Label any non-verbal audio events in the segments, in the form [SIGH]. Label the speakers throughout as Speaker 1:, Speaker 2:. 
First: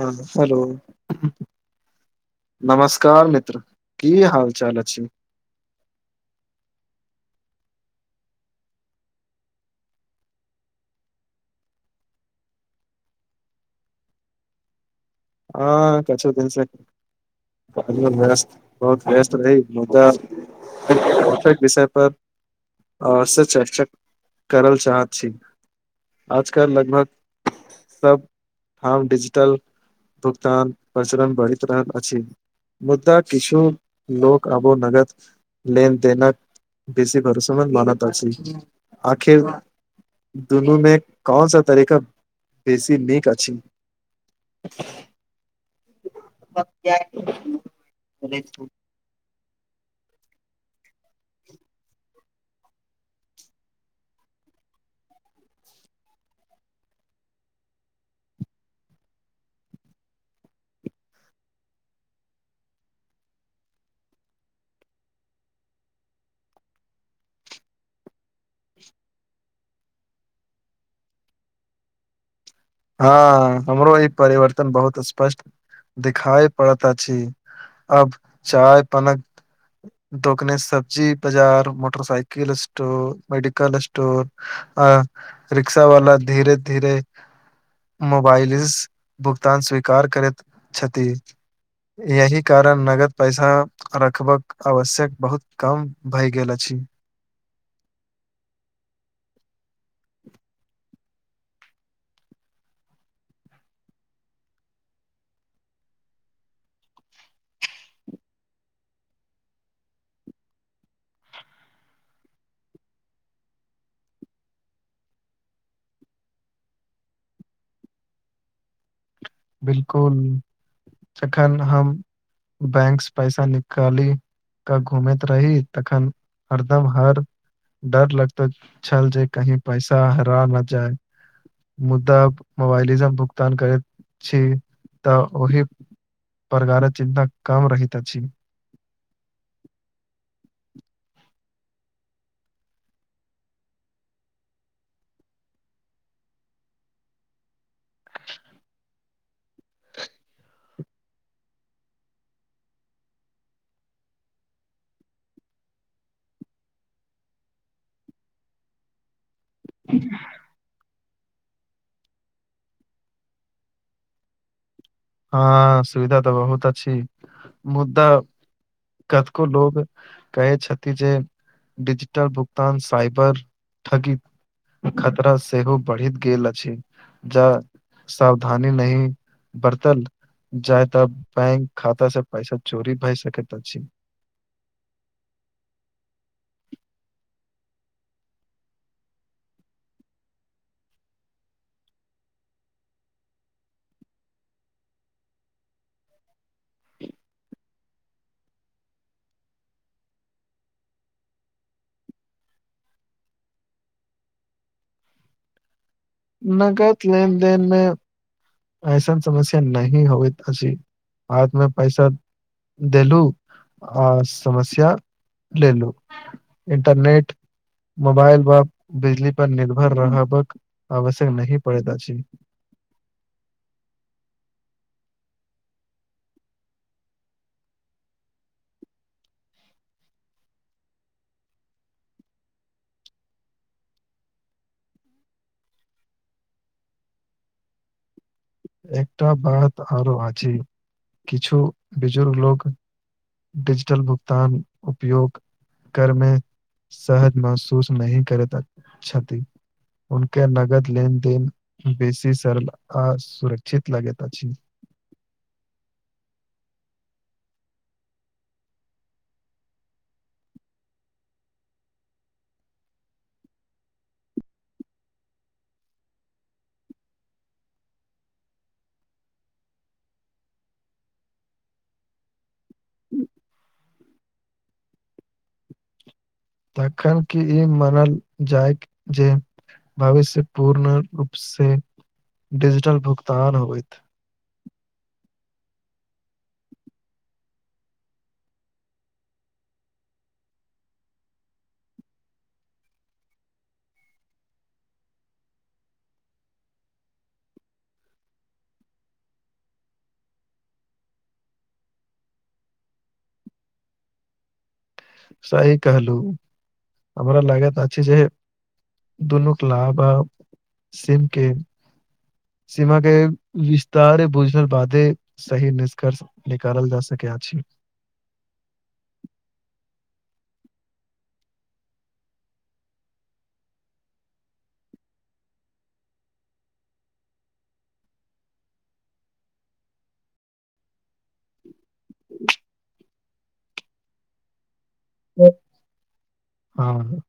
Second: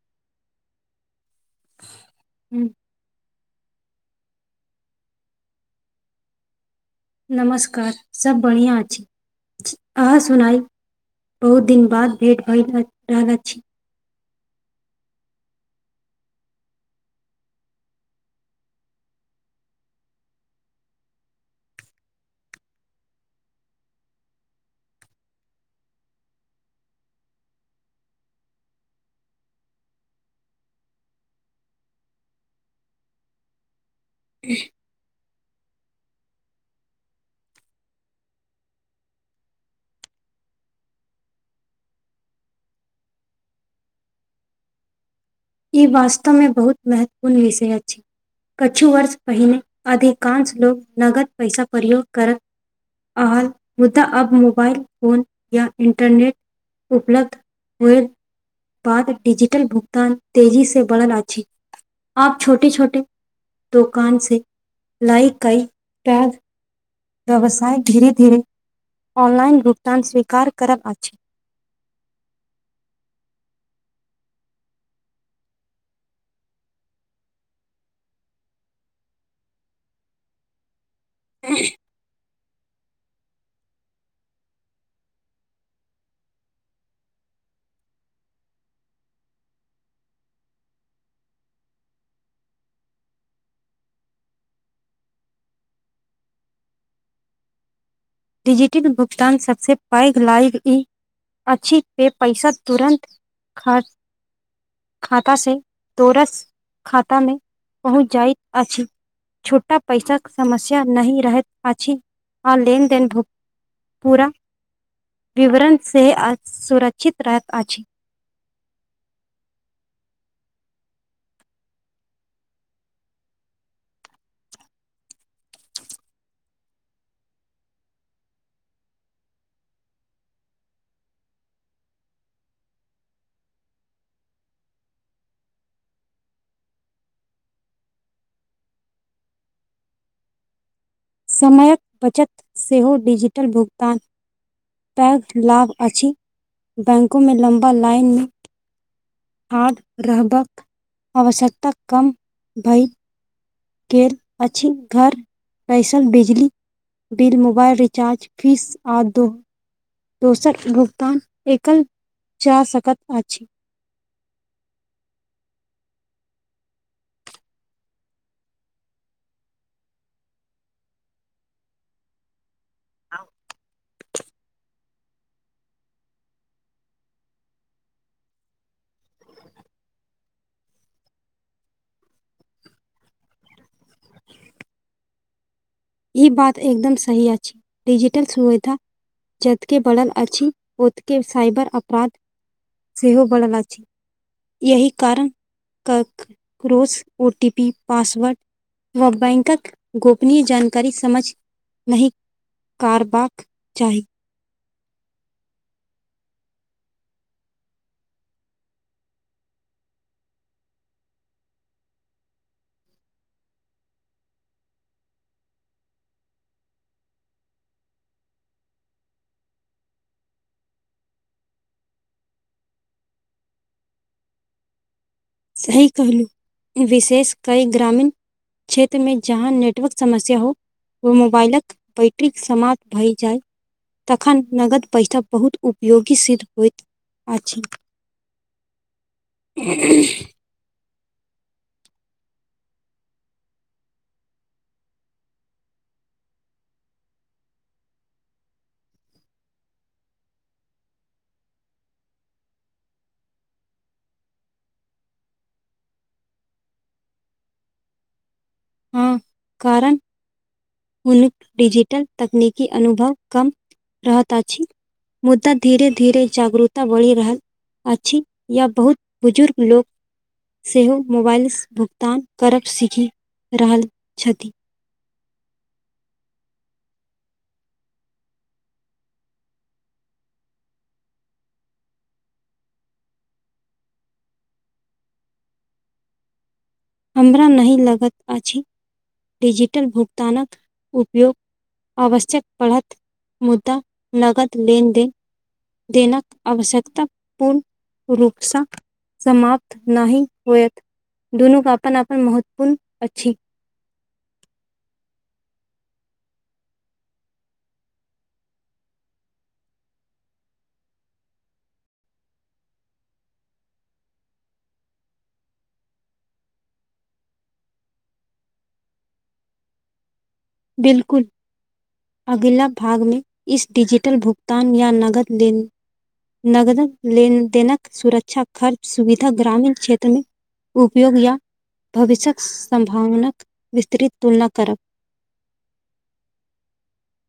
Speaker 1: हँ हेलो
Speaker 2: हम्म,
Speaker 1: नमस् कार मित्र की हाल चाल अछि
Speaker 2: नमस्कार सब बढ़िआँ अछि अहाँ सुनाई बहुत दिन बाद भेँट भय रहल छी
Speaker 1: हाँ कछो दिन स बहुत व्यस्त बहुत व्यस्त रही मुदा फेर [UNINTELLIGIBLE] विषय पर आओर स चर्चा करल चाह छी आजकल लगभग सब आाम डिजिटल भुगतान प्रचरण बढ़ित रहल अछि मुदा किछु लोक आबो नगद लेन देनक बेसी भरोसेमंद मानति अछि आखिर दुनू मे कौन सा तरीका बेसी नेक अछि [INAUDIBLE]
Speaker 2: ई वास्तव मे बहुत महत्वपूर्ण विषय अछि कछु वर्ष पहिने अधिकांश लोक नगद पैसा प्रयोग करत आहाल मुद्दा अब मोबाइल फोन या इंटरनेट उपलब्ध होए बाद डिजिटल भुगतान तेजी से बढ़ल अछि आब छोटी छोटी दोकान से लइ कई टैग व्यवसाय धीरे धीरे ऑनलाइन भुगतान स्वीकार करब अछि
Speaker 1: हं हमरो ई परिवर्तन बहुत स्पष्ट दिखाई पड़त अछि अब चाय पानक दोकने सब्जी बाजार motorcycle store medical store आ रिक्सा वला धीरे धीरे मोबाइलिस भुगतान स्वीकार करति छथि यही कारण नगद पैसा रखबक आवश्यक बहुत कम भए गेल अछि
Speaker 2: डिजिटल भुगतान सबसे पैघ लाइव ई अछि पे पैसा तुरन्त [INAUDIBLE] खर्च खाता से तोरस खाता में पहुँच जाइत अछि छूटा पैसा कऽ समस्या नहीं रहैत अछि आ लेनदेन भू [INAUDIBLE] पूरा [INAUDIBLE] विवरण से आ सुरक्षित रहैत अछि
Speaker 1: बिल्कुल जखन हम बैंक स पैसा निकाली तऽ घूमैत रही तखन हरदम हर डर लगत छल जे कही पैसा हरा न जाय मुद्दा मोबाइलिजम भुगतान करैत छी तऽ ओहि [INAUDIBLE] प्रकारे चिन्ता कम रहित अछि
Speaker 2: समय कऽ बचत सेहो डिजिटल भुगतान पैघ लाभ अछि [INAUDIBLE] बैंको में लम्बा लाइन नै आड रहबक आवश्यकता कम भय गेल अछि घर बैसल बिजली बिल मोबाइल रिचार्ज फीस आर दो दोसक भुगतान एकल जा सकत अछि
Speaker 1: हँ सुविधा तऽ बहुत [INAUDIBLE] अछी मुदा कतको लोग कहे छथि जे डजिटल भुग तन साइपर ठगी [INAUDIBLE] खतरा सेहो बढ़ित गेल अछि जा सावधानी नहीं। तल जाय तब बैंक खाता से पैसा चोरी भए सकेत अछी
Speaker 2: ई बात एकदम सही अछि डिजिटल सुविधा जतके बढ़ल अछि ओतकेँ साइबर अपराध सेहो बढ़ल अछि यही कारण क रोस ओ टी पी पासवर्ड व बैंक कऽ गोपनीय जान। करी समझ नहीं कारबाक चाही।
Speaker 1: नगद लेन देेन में अऐसन समस्या नहीं होइथ अछी हाथ में पैसा। देलू आ समस्या लेलु। इंटरनेट। मोबाइल व बिजली पर निर्भर रहबक आवश्यक नही पड़ेत अछी।
Speaker 2: सही कहलु विशेष कई ग्रामीण। क्षेत्र में जहाँ नेटवर्क समस्या हो। ओ मोबाइलक बैटरीक समाप्त भइ जाए। तखन नगद पैसा बहुत उपयोगी सिद्ध होइत अछि।
Speaker 1: एकटा बात आरो आजी किछु बुजुर्ग लोग। डिजिटल भुगतान उपयोग [INAUDIBLE] करमे। सहज महसूस नहीं करत [INAUDIBLE] छति उनके नगद लेनदेन बेसी सरल अ सुरक्षित लगेत अछी।
Speaker 2: हूँ [INAUDIBLE] कारण। उनुक डिजिटल तकनीकि अनुभव कम रहत अछि। मुद्दा धीरे धीरे जागरूता बढ़ि रहल। अच्छी या बहुत बुजुर्ग लोक। सेहो मोबाइल सँ भुगतान करब सीखी। रहल छथि
Speaker 1: तखन कि ई मानल जायत जे भविष्य पूर्ण रूप से डिजीटल भुगतान होइत
Speaker 2: हमरा नहि लगैत अछि डिजिटल भुगतानक उपयोग आवश्यक पड़त मुद्दा नगद लेनदेन देनत आवश्यकता पूर्ण रूप सँ समाप्त नहि होयत दुनू के आपन आपन महत्वपूर्ण अछि
Speaker 1: सही कहलु हमरा लागैत अछी जे दुनू के लाभ आ सिम के सीमा के विस्तारे बुझल बादे सही निष्कर्ष निकालल जा सके आछी
Speaker 2: बिल्कुल अगिला भाग मे इस डिजिटल भुगतान या नगद लेन नगदक लेन देनक सुरक्षा खर्च सुविधा ग्रामीण क्षेत्र मे उपयोग या भविष्य्यक सम्भावनाक विस्तृत तुलना करब
Speaker 1: [INAUDIBLE] हँ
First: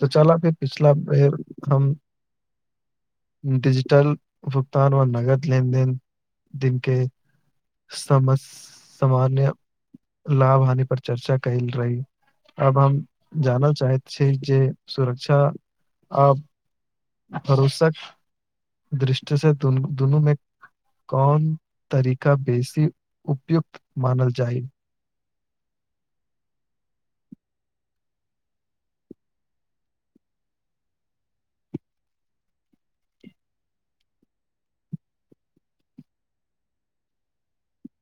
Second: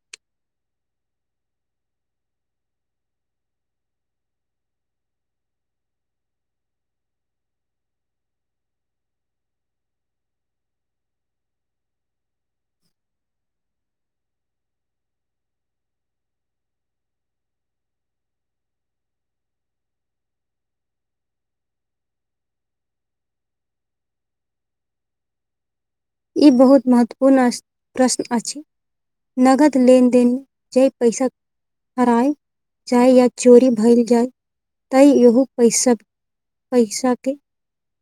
Speaker 1: तऽ चल फिर पिछला बेर हम डिजीटल भुगतान व नगद लेन देन दिन के समस सामान्य लाभ हानि पर चर्चा कइल रही अब हम जानल चाहत छी फिर जे सुरक्षा आ भरोसक दृष्टि से दुनूमे कौन तरीका बेसी उपयुक्त मानल जायत
Speaker 2: ई बहुत महत्वपूर्ण अस प्रश्न अछि नगद लेनदेन जे पैसक हराय जाय या चोरी भइल जाय ता इहो पैसा पैसा के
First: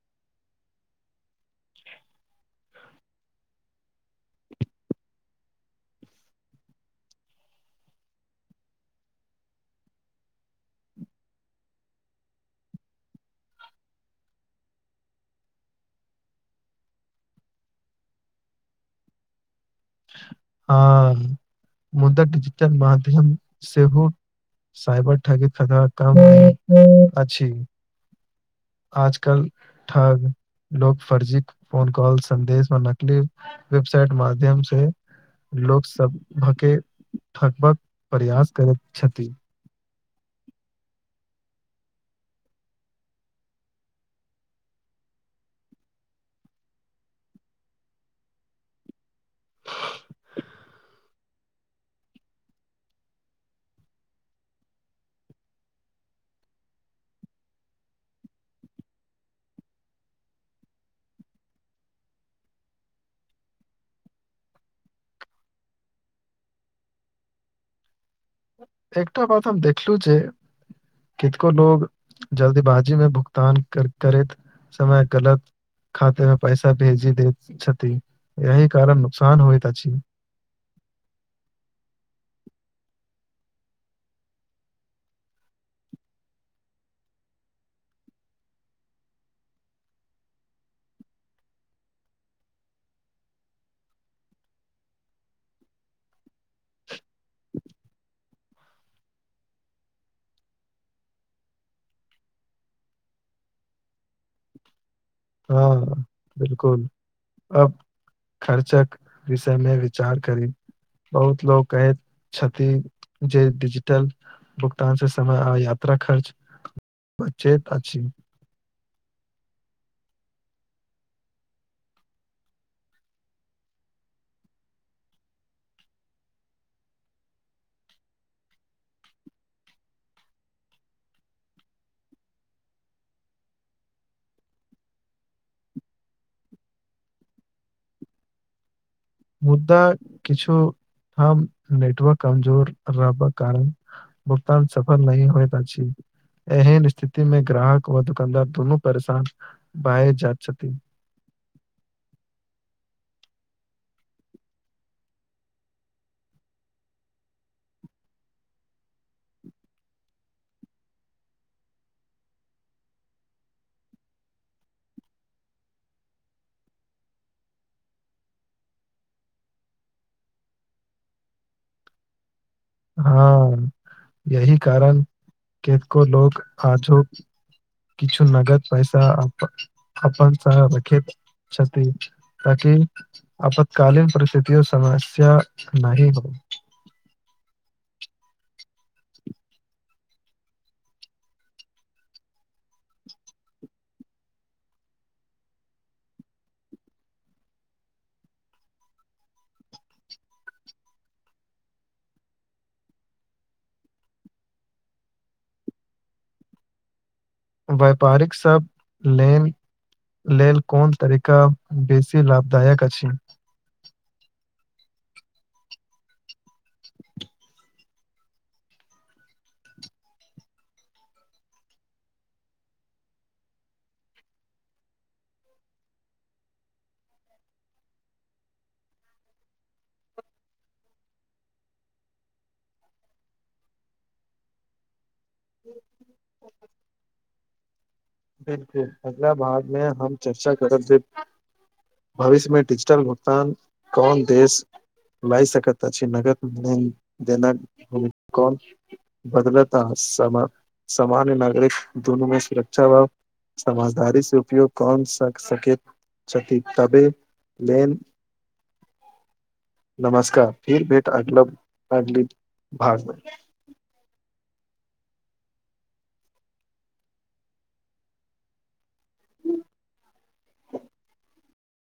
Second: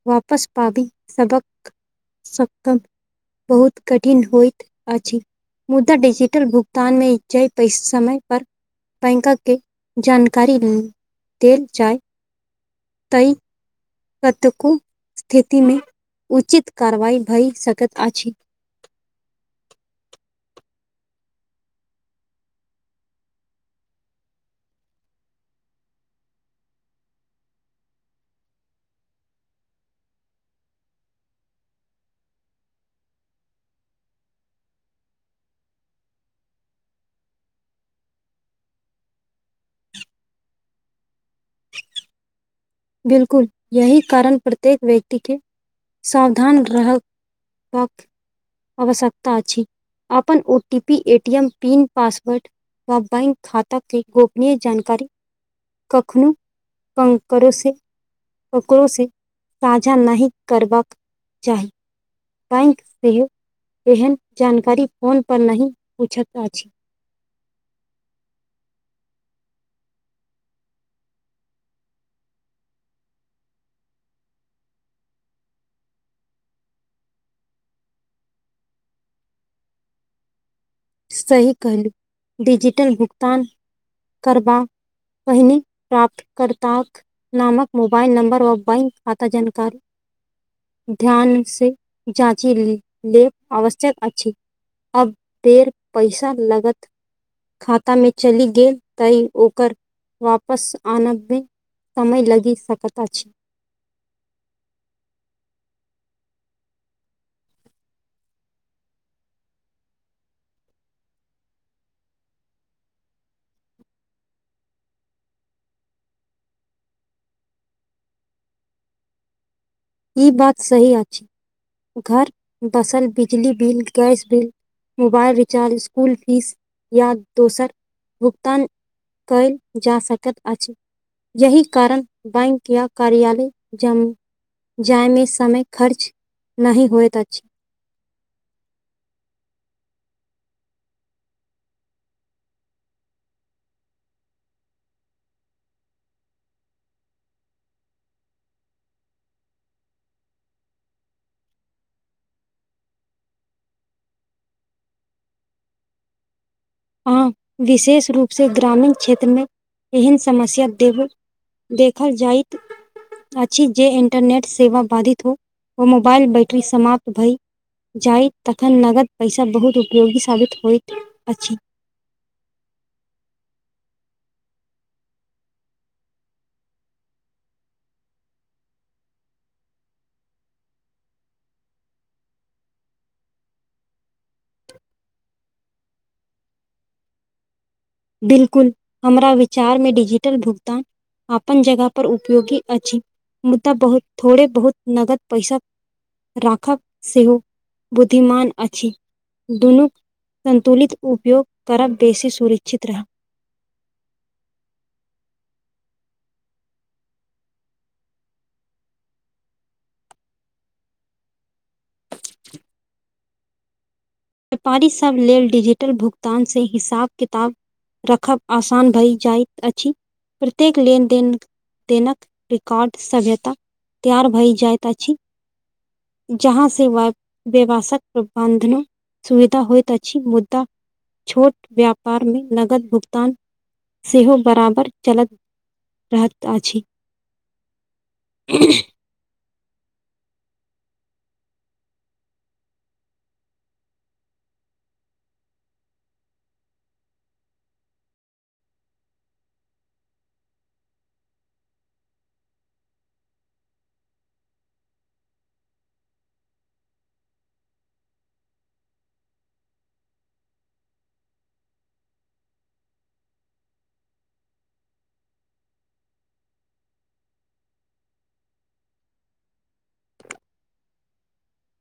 Speaker 2: वापस पाबी सबक सकम बहुत कठिन होइत अछि मुद्दा डिजीटल भुगतान मे जय प समय पर बैंकक के जानकारी देल जाय तैं इ कतेको स्थितिमे उचित कार्रवाई भए सकैत अछि
Speaker 1: हँ मुदा डिजिटल माध्यम सेहो साइबर ठगि खा [INAUDIBLE] काम अछि आजकल ठग लोक फर्जी फोन कॉल संदेश मे नकली वेबसाइट माध्यम से लोक सभ भके ठकबक प्रयास करैत छथि
Speaker 2: बिल्कुल यही कारण प्रत्येक व्यक्तिकें सावधान रहक वाक आवश्यकता अछि अपन O T P A T M pin password व बैंक खाता के गोपनीय जानकारी कखनो अनकरोसँ ककरो से साझा नहि करबाक चाही बैंक से एहन जानकारी फोन पर नहि पूछैत अछि
Speaker 1: एकटा बात हम देखलहु जे केतको लोग जल्दबाजी मे भुगतान कर करैत समय गलत खाते मे पैसा भेजी देत छथि यही कारण नुकसान होइत अछि।
Speaker 2: सही कहलू डिजिटल भुगतान करबा। पहिनी प्राप्त कर्ताक। नामक मोबाइल नंबर बैंक खाता जनकर ध्यानसँ जाचि ले लेब आवश्यक अछि। अब बेर पैसा लगत। खातामे चलि गेल तै ओकर वापस आनबमे समय लगि सकैत अछि
Speaker 1: हँ बिल्कूल अब खर्च कऽ विषयमे विचार करी बहुत लोक कहैत छथि जे डिजिटल। भुगतान सँ समय आ यात्रा खर्च बचैत अछि।
Speaker 2: ई बात सही अछि घर बसल बिजली बिल गैस बि मोबाइल रिचार्ज स्कूल फीस या दोसर भुगतान। कएल जा सकैत अछि यही कारण बैक या कार्यालय जम जाय मे समय खर्च नै होयत अछि।
Speaker 1: मुद्दा किछु हम नेटवर्क कमजोर रहबक कारण। भुगतान सफल नहि होइत अछि एहन स्थिति मे ग्राहक दुकानदार दुनू परेशान भाए जात छथि।
Speaker 2: अहाँ विशेष रूपसँ ग्रामीण क्षेत्र मे एहन समस्या देबै देखल जाइत। अछिजे इंटरनेट सेवा बाधित हो ओ मोबाइल बैटरी समाप्त भाई जाइ तखन नगद पैसा बहुत उपयोगी साबित होइत अछि
Speaker 1: ह यही कारण केतको लोक आजो किछु नगद पैसा अपन अपन साथ रखेत। [UNINTELLIGIBLE] अपतकालीन परिस्थितिओ समस्या नहि ह
Speaker 2: बिल्कुल हमरा विचारमे डिजिटल भुगतान। अपन जगह पर उपयोगी अछि मुदा बहुत थोड़े बहुत नगद पैसा। राखब सेहो बुद्धिमान अछि दुनूक संतुलित उपयोग करब बेसी सुरिक्षित रहब
Speaker 1: वैपारिक सभ लेन लेलऽ कोन तरीका बेसी लाभदायक अछि।
Speaker 2: व्यापारीसभ लेलऽ डिजिटल भुगतान से हिसाब किताब। रखब आसान भए जाइत अछि प्रत्येक लेनदेन। देनक रिकॉर्ड सभ्यता तैयार भऽ जाइत अछि। जहा से व्यवशक प्रबन्धना। सुविधा होइत अछि मुदा छोट व्यापार मे नगद भुगतान। सेहो बराबर चलत रहत अछि
Speaker 1: बिल्कुल अगला बादमे हम चर्चा करब जे। भविष्य मे डिजिटल भुगतान कौन देश। लइ सकत अछि नगद मे। बदलता, समान सामान्य नागरिक दुनू में सुरक्षा वा समझदारी से उपयोग कोन सक सकेंत छथि तबे लेन नमस्कार फिर भेट अग लब [INAUDIBLE] भाग।